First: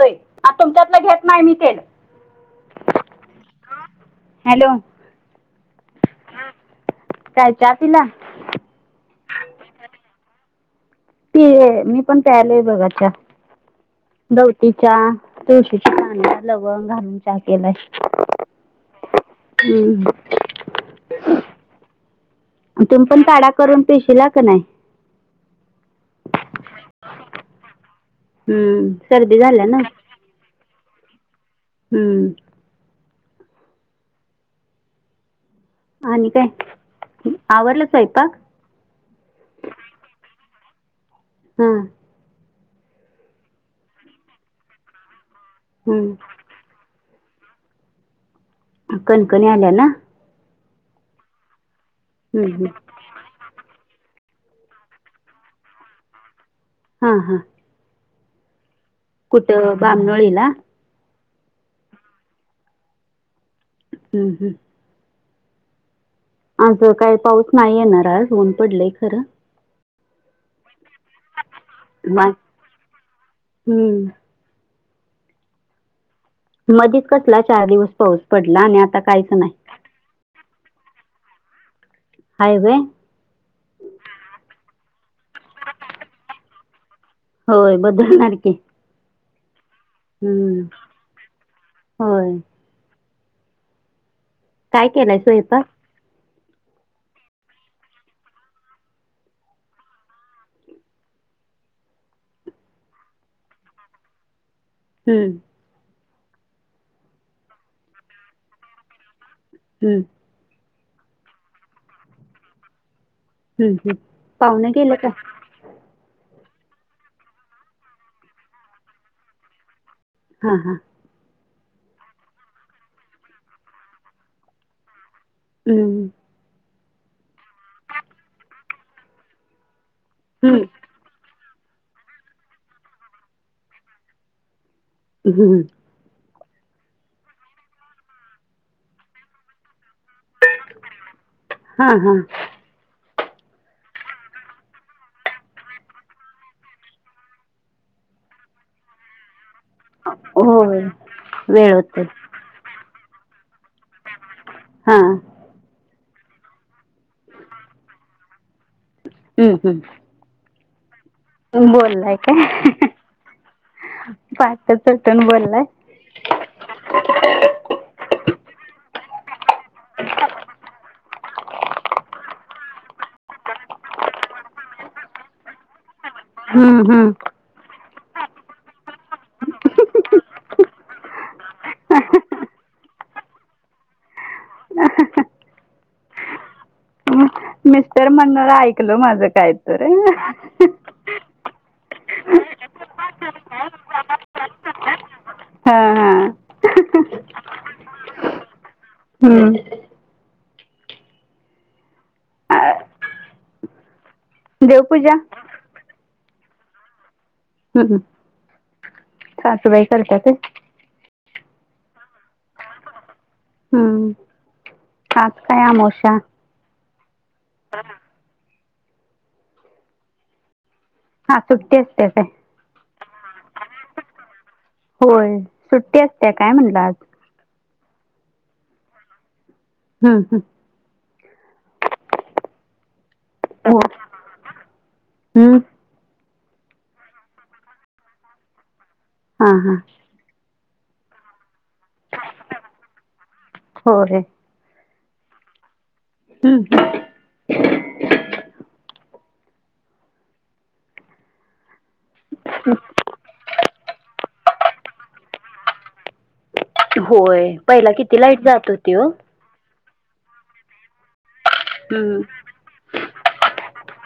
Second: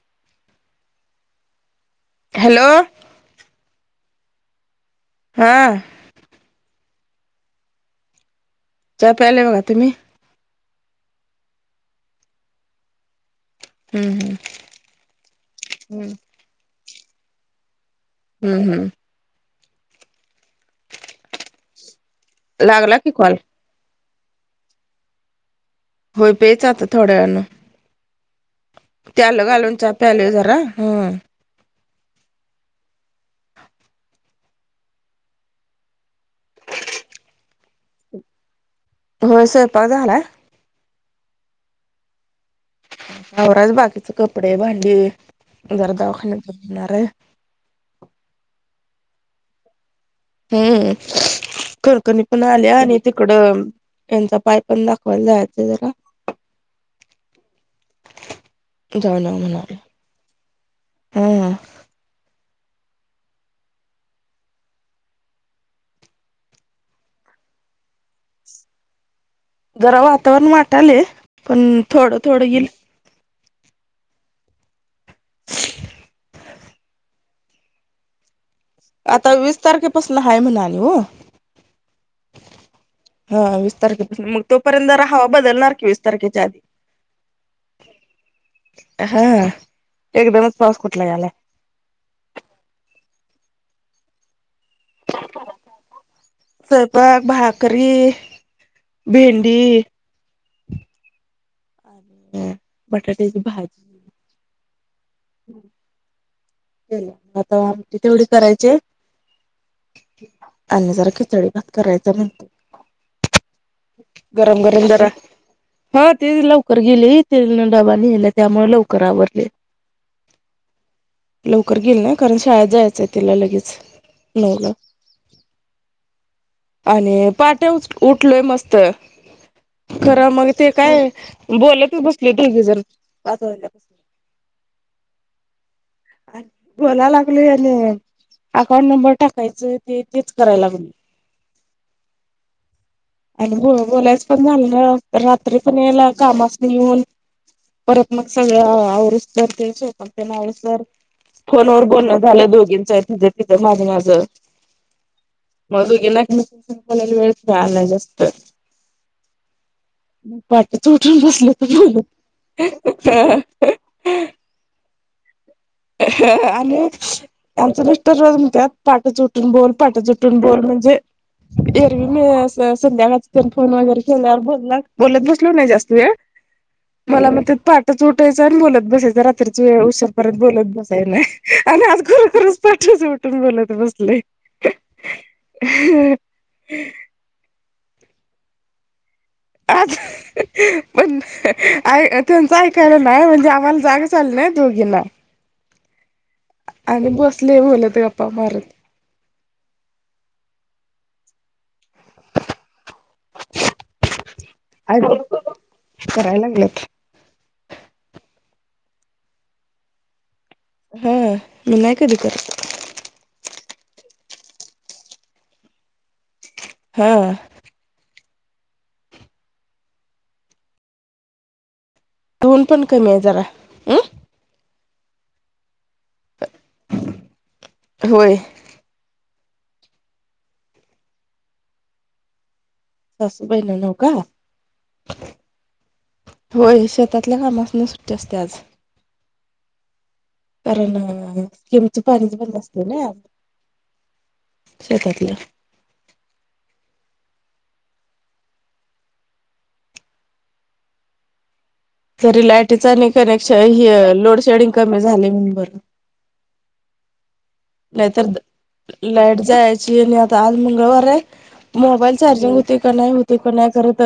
होय तुमच्यातलं घेत नाही मी तेल. हॅलो हॅलो हा काय चहा पिला. चहा प्यायले होय तुम्ही. ती मी पण प्यायलेय बघा चहा. हम्म गवती चहा तुळशीची हम्म पानं, त्यात लवंग घालून चहा केलाय. हम् हम्म हम हू लागला तुम्ही की पण कॉल काढा - करून पिशिला का नाही. होय प्यायचा आता थोड्या वेळानं. हम्म. ते सर्दी आलं झाल्या घालून ना चहा प्यायलोय जरा. हू हम्म आणि काय आवरलं स्वयंपाक. होय स्वयंपाक झालाय. हम आवरायचं बाकीच कपडे, भांडी जरा हम्म. दवाखाण्यात जाऊन येणार हाय. कणकणी आल्या ना. हम्म कणकणी पण हम्म, हम्म. आल्या आणि- तिकड त्यांचा पाय पण दाखवायला जायचंय जरा. हा हा. जाऊन येऊ कुठं म्हणालोय बांमनोळीला? हं हम्म हम्. आज काय पाऊस नाही येणार आज ऊन पडलंय खरं. जरा वातावरण वाटालय पण थोडं वा- थोडं इल. हम्म [unintelligible] मधीच कसला चार दिवस पाऊस, पडला आणि काहीच आता नाही वीस तारखेपासून हाय म्हण आणि ओ, हाय व्हय? हा वीस तारखेपासून मग तोपर्यंत जरा हवा बदलणार की वीस तारखेच्या आधी. होय बदलणार की, हा. एकदमच हम्म पाऊस कुठला यालाय होय. काय केलाय स्वयंपाक? स्वयंपाक भाकरी, भेंडी ह बटाट्याची भाजी. हम्म आता आमटी तेवढी करायची हाय. हम्म आणि जरा खिचडी भात करायच म्हणते. हम्म, हम्म. गरम पाहुणे गरम गेले जरा का हा ती लवकर गेली तेन डबा नेल्या त्यामुळे लवकर आवरलय. हा हा. लवकर गेली ना कारण शाळेत जायचंय तिला लगेच नऊला. हम आणि पहाटे उठलोय मस्त खर मग हम्म, ते काय बोलतच बसले दोघी जण पाच वाजल्यापस [unintelligible] न बोलालागलोय आणि अकाउंट नंबर टाकायचय ते तेच कराय लागल, हां हां आणि ब बोलायच पण झालं ना रात्री पण याला कामास येऊन परत मग सगळं आवरूस तर ते स्वयंपाक तेन आवरूस तवर होय वेळ फोनवर होते बोलणं झालं दोघींच तिथं तिथं माझ माझं हां हम्म, मग दोघींना घे म्हणून वेळ मिळाला जास्त हम्म. पहाटच ऊठुन बस बोललाय काय [unintelligible] ते [unintelligible] बोललाय. आणि त्यांच मिस्टर म्हणत्यात पहाटच उठून बोल पहाटच उठून बोल म्हणजे एरवी मी संध्याकाळच तेन फोन वगैरे केल्यावर बोलनार बोलत बसलो नाही जास्त वेळ हम्म, हम्म. मला म्हणत्यात पहाटच उटायचं आणि बोलत बसायच रात्रीच व उसरपर्यंत बोलत बसाय नाही आणि आज खरोखरच पहाटच उठून बोलत बसलोय. [unintelligible] मिस्टर म्हणार ऐकल माझं काय तर आज [inaudible] पण त्यांचं ऐकायला नाही म्हणजे आम्हाला जागच आली नाही दोघींना. हा- हा. आणि बसले मुल ते गप्पा मारत. हम्म. अ, देवपूजा [inaudible] कराय लागलेत. हम्म. सासुबाई करत्याते. हम्म. मी नाही कधी करत. हा. आज काय अमोशा. हा. आज सुट्टी असते काय? ऊन पण कमी आहे जरा. अं होय. सुट्टी असते काय म्हणलं आज? होय. हम्म - हम्म. सासू बाई हो नौका. हम्म होय. शेतातल्या कामासून सुट्टी असते आज. हा- हा. कारण स्किमच पाणीज बंद असत ना. होय. शेतातला. हम्म. तरी लायटीच आणि कनेक्शन ह लोड शेडिंग कमी झाले म्हणून बर. होय. पहिला किती नाहीतर लाईट जात होती हो. लाईट जायची आज मंगळवार मोबाईल हम्म चार्जिंग हो का नाही होत. ते कोण करत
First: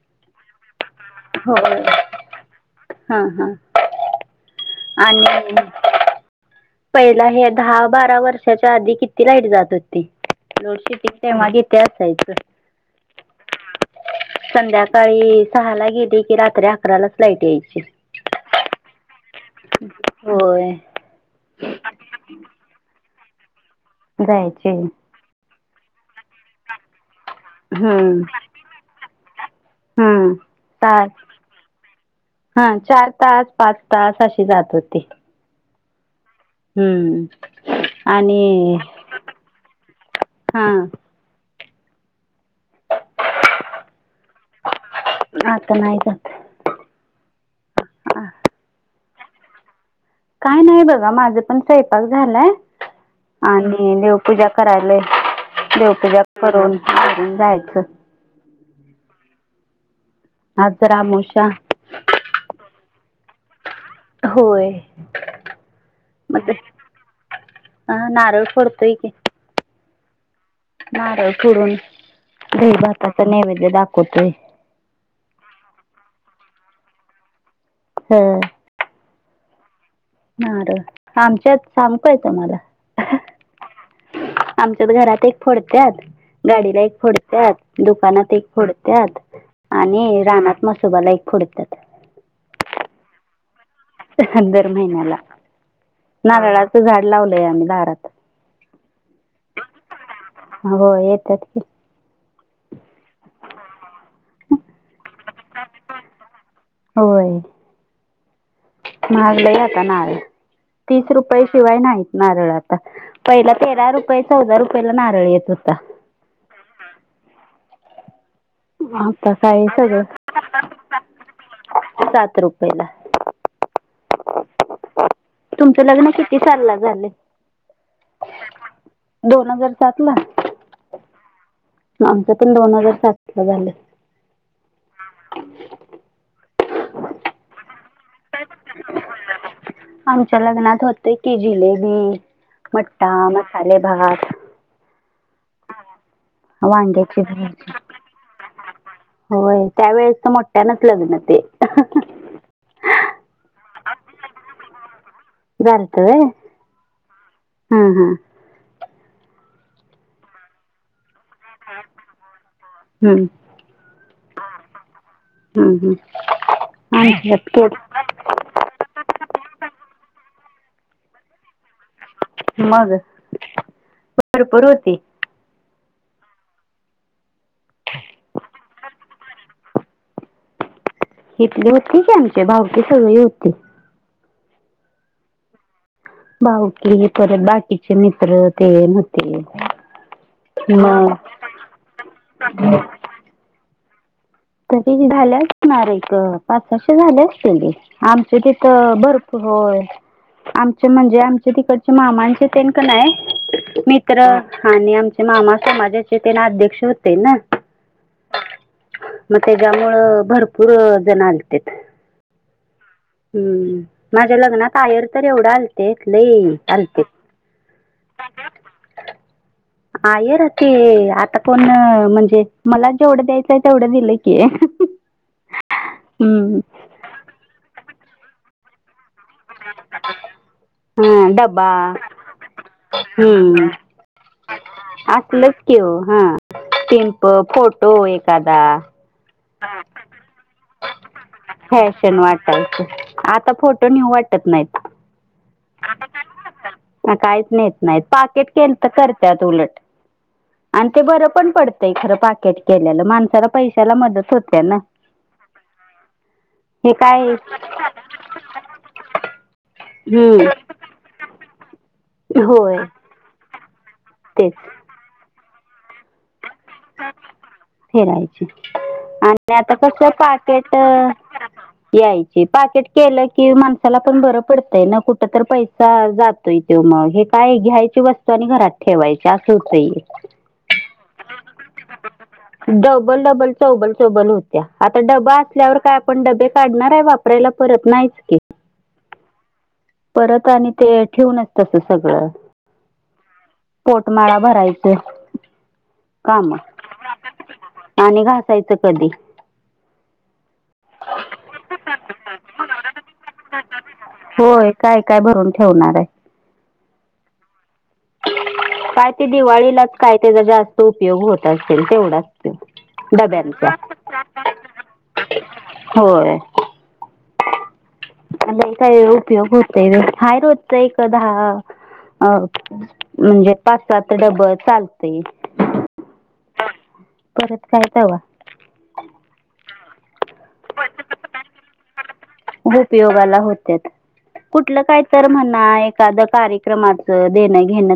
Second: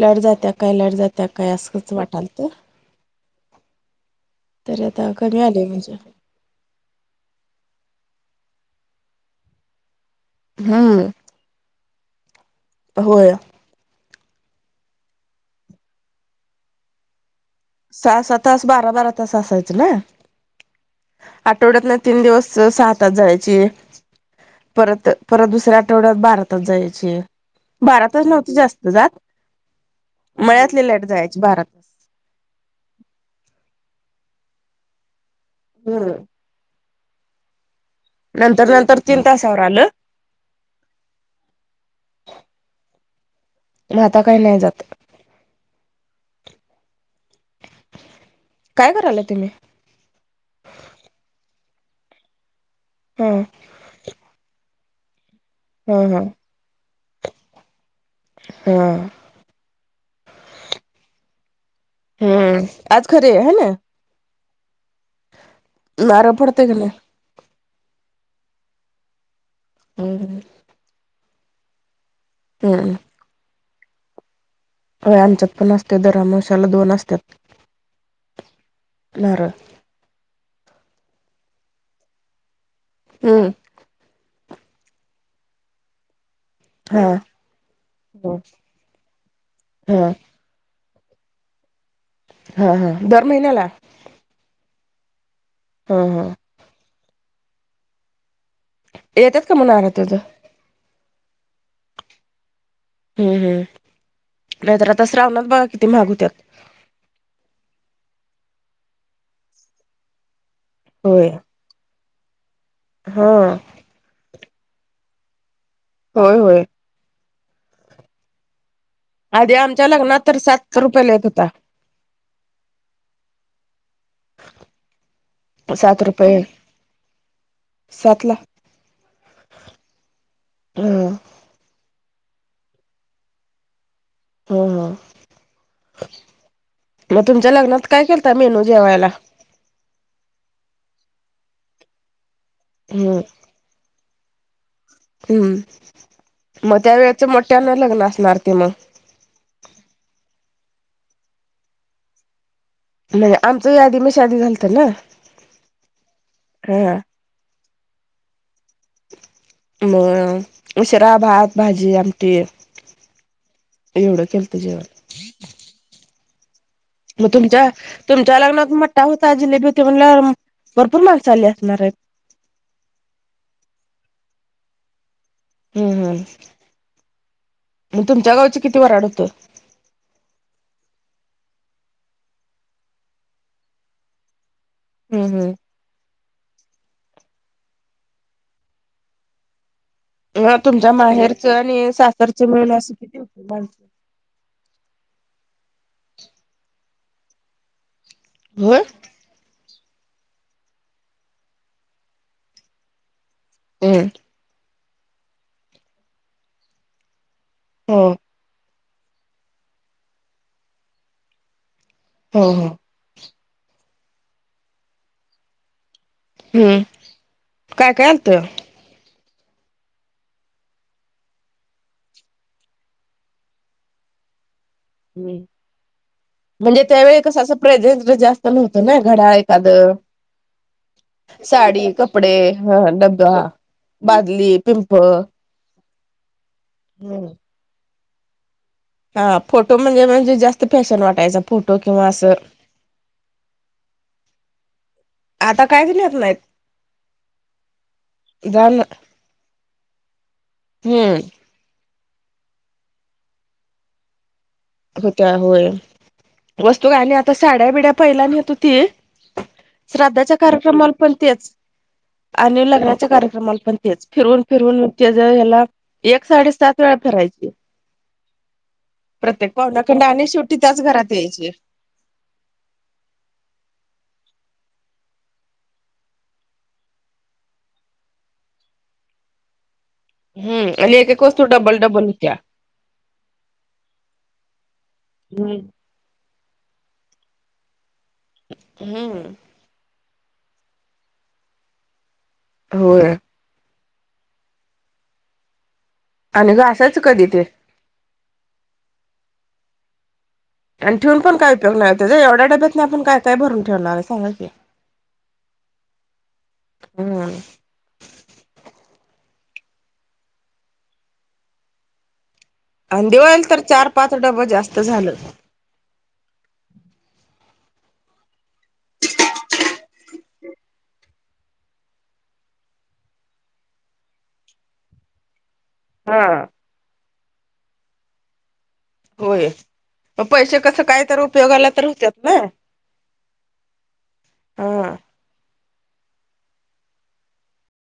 लाईट जात्या काय लाईट जात त्या काही होय असंच वाटाल तर हा हा तर आता कमी आणि आले म्हणजे. पहिला हे दहा बारा वर्षाच्या आधी किती लाइट जात होती हम्म लोडेडिंग तेव्हा किती असायचं. होय. संध्याकाळी सहा ला गेली की रात्री अकरालाच लाईट यायची. सहा- सहा तास बारा -बारा तास असायचं ना. होय. आठवड्यात ना तीन दिवस सहा तास जायची जायचे. परत परत दुसऱ्या आठवड्यात बारा तास जायची. बारा हम्म. तास नव्हत जास्त जात हम्म मळ्यातली लाईट तास जायची बारात हा चार तास पाच तास अशी जात होती. हम्म. हम्म. नंतर- आणि नंतर तीन तासावर आलं. हा म आता काही नाही जात. आता नाही जात हम्म. काय करलेत तुम्ही? काय नाही बघा माझं पण स्वयंपाक झालंय हा आणि देवपूजा करायला हा देवपूजा हा करून घरून जायचं. हा आज तर अमावश्या हम्म आज खरी आहे ह नी होय नारळ मग ते पडतोय का नाही अ नारळ फोडतोय की हम नारळ फोडून दही हम्म भाताच नैवेद्य दाखवतोय. हो आमच्यात पण असते, दर अमावशाला दोन असत्यात. हम्म नारळ नारळ आमच्यात [inaudible] काय तुम्हाला हम्म आमच्यात घरात एक फोडत्यात गाडीला एक हा फोडत्यात, दुकानात एक फोडत्यात हा आणि रानात पण म्हसोबाला एक फोडत्यात हा हा दर महिन्याला दर महिन्याला हा हा. नारळाचं झाड लावलंय आम्ही दारात. येतात का मगं नारळ तेच होय येतात की हम्म हम नाहीतर आता श्रावणात बघा किती महाग हुत्यात. होय महागले आता नारळ तीस होय रुपये शिवाय नाहीत नारळ आता पहिला हा तेरा रुप चौदा रुपयाला नारळ येत होता होय होय आता का आधी आहे आमच्या सगळं लग्नात तर सात रुपयाला येत होता. सात रुपयला तुमचं सात लग्न किती रुपये साल ला झाले सात ला दोन हजार सात ला हम आमचं पण दोन हजार सात ला झालं हो हो मग तुमच्या लग्नात काय केलता मेनू जेवायला आमच्या लग्नात होते की जिलेबी, मठ्ठा, हम्म मसाले भात हम्म मग त्या वांग्याची वेळेच मोठ्यान भाजी लग्न असणार ते मग होय त्यावेेळेस तर मोठ्यानच लग्न ते म्हणजे आमच यादी में शादी झालत ना हा हा हा [unintelligible] शिरा, भात, भाजी आमटी हं. एवढं केलत जेवण हम्म हम मग तुमच्या तुमच्या लग्नात मोठठा होता जिलेबी होती म्हणल्यावर भरपूर माणसं आली असणार. मग भरपूर होती. हम्म हम्म मग तुमच्या गावची किती वराढ होतं. इथले होते की आमचे भावकी सगळी होती. हम हम भाऊकी परत बाकीचे मित्र तेन व्हते ह तुमच्या माहेरचं आणि सासरच मिळून असं किती होती माणस तर तीजी झाले असणार एक पाच साशे झाले असतील आमचे होय? तिथं भर होय, आमचे म्हणजे आमच्या तिकडचे मामांचे तेनक नाय हम्म. मित्र, आणि आमच्या मामा समाजाचे तेन अध्यक्ष होते ना. हम. म त्याच्यामूळ भरपूर अ जण आलतेत. हो हुं. हम्म, माझ्या लग्नात आयेर तर एवढं आलते लई हम्म. आलते. काय काय आलत? आयेर ते, आता पण म्हणजे मला जेवढं द्यायचंय तेवढं दिलं की. हम् हम्म म्हणजे त्यावेळी कस असं प्रेझेंट जास्त नव्हतं ना घड्याळ [unintelligible] द हा डबा साडी, कपडे, ह डगगा. बादली, पिंप. आसलच की वो हां पिंप फोटो एकादा हा फोटो म्हणजे म्हणजे जास्त फॅशन वाटायचा फोटो किंवा फॅशन असं वाटायचं आता फोटो न्हीऊ वाट त नाहीत. आता कायच नेत नाहीत काहीच नेत नाही. पाकिट जाण केलंत करत्यात उलट. आनं ते हम्म बरं पण पडतंय खरं पाकेट केलेलं माणसाला पैशाला मदत होते ना. होत्या होय वस्तू [unintelligible] हे गणी काय आता साड्या बिड्या पहिल्या घेत होती. श्राद्धाच्या हम्म कार्यक्रमाला पण तेच, आणि होय लग्नाच्या कार्यक्रमाला पण तेच. फिरवून तेच फिरवून त्याज याला एक साडेसात वेळा फिरायची फिरायची. प्रत्येक आणि आता कस पाहुण्याकंड आणि शेवटी पाकेट त्याच घरात यायची. यायची पाकिट केलं कि माणसाला पण बरं पडतंय ना कुठ तर पैसा जात त मग हे काय घ्यायची वस्तू आणि घरात ठेवायचे असं होतंय. हम्म, आणि ऐकऐक वस्तू डबल डबल होत्या. डबल, डबल, चौबल, चौबल, होत्या आता डबा हम्म. असल्यावर काय पण डबे काढणार आहे वापरायला परत नाहीच की हम्. परत आणि ते ठेवूनच तस सगळं. होय. पोटमाळा भरायचे. आणि घासयच कधी ते? आणि घासायचं कधी. आणि ठेवून पण काय उपयोग नाही त्याच्या एवढ्या डब्यातनी आपण काय काय भरून ठेवणार आहे सांगा की? होय काय काय भरून ठेवणार आहे. हम्म काय ते दिवाळीलाच काय त्याचा जास्त उपयोग होत असेल तेवढाच ते. अनं दिवाळीला तर डब्यांचा चार पाच डबं जास्त झालं. होय. आनि काही उपयोग होतय हाय रोजच एक दहा अ म्हणजे पाच सात डब चालतय. हा. परत काय तवा होय. म पैसे कस कायतर उपयोगाला तर होत्यात ना. उपयोगाला होत्यात. कुठलं हा. काय तर म्हना एखाद कार्यक्रमाचं देणं घेणं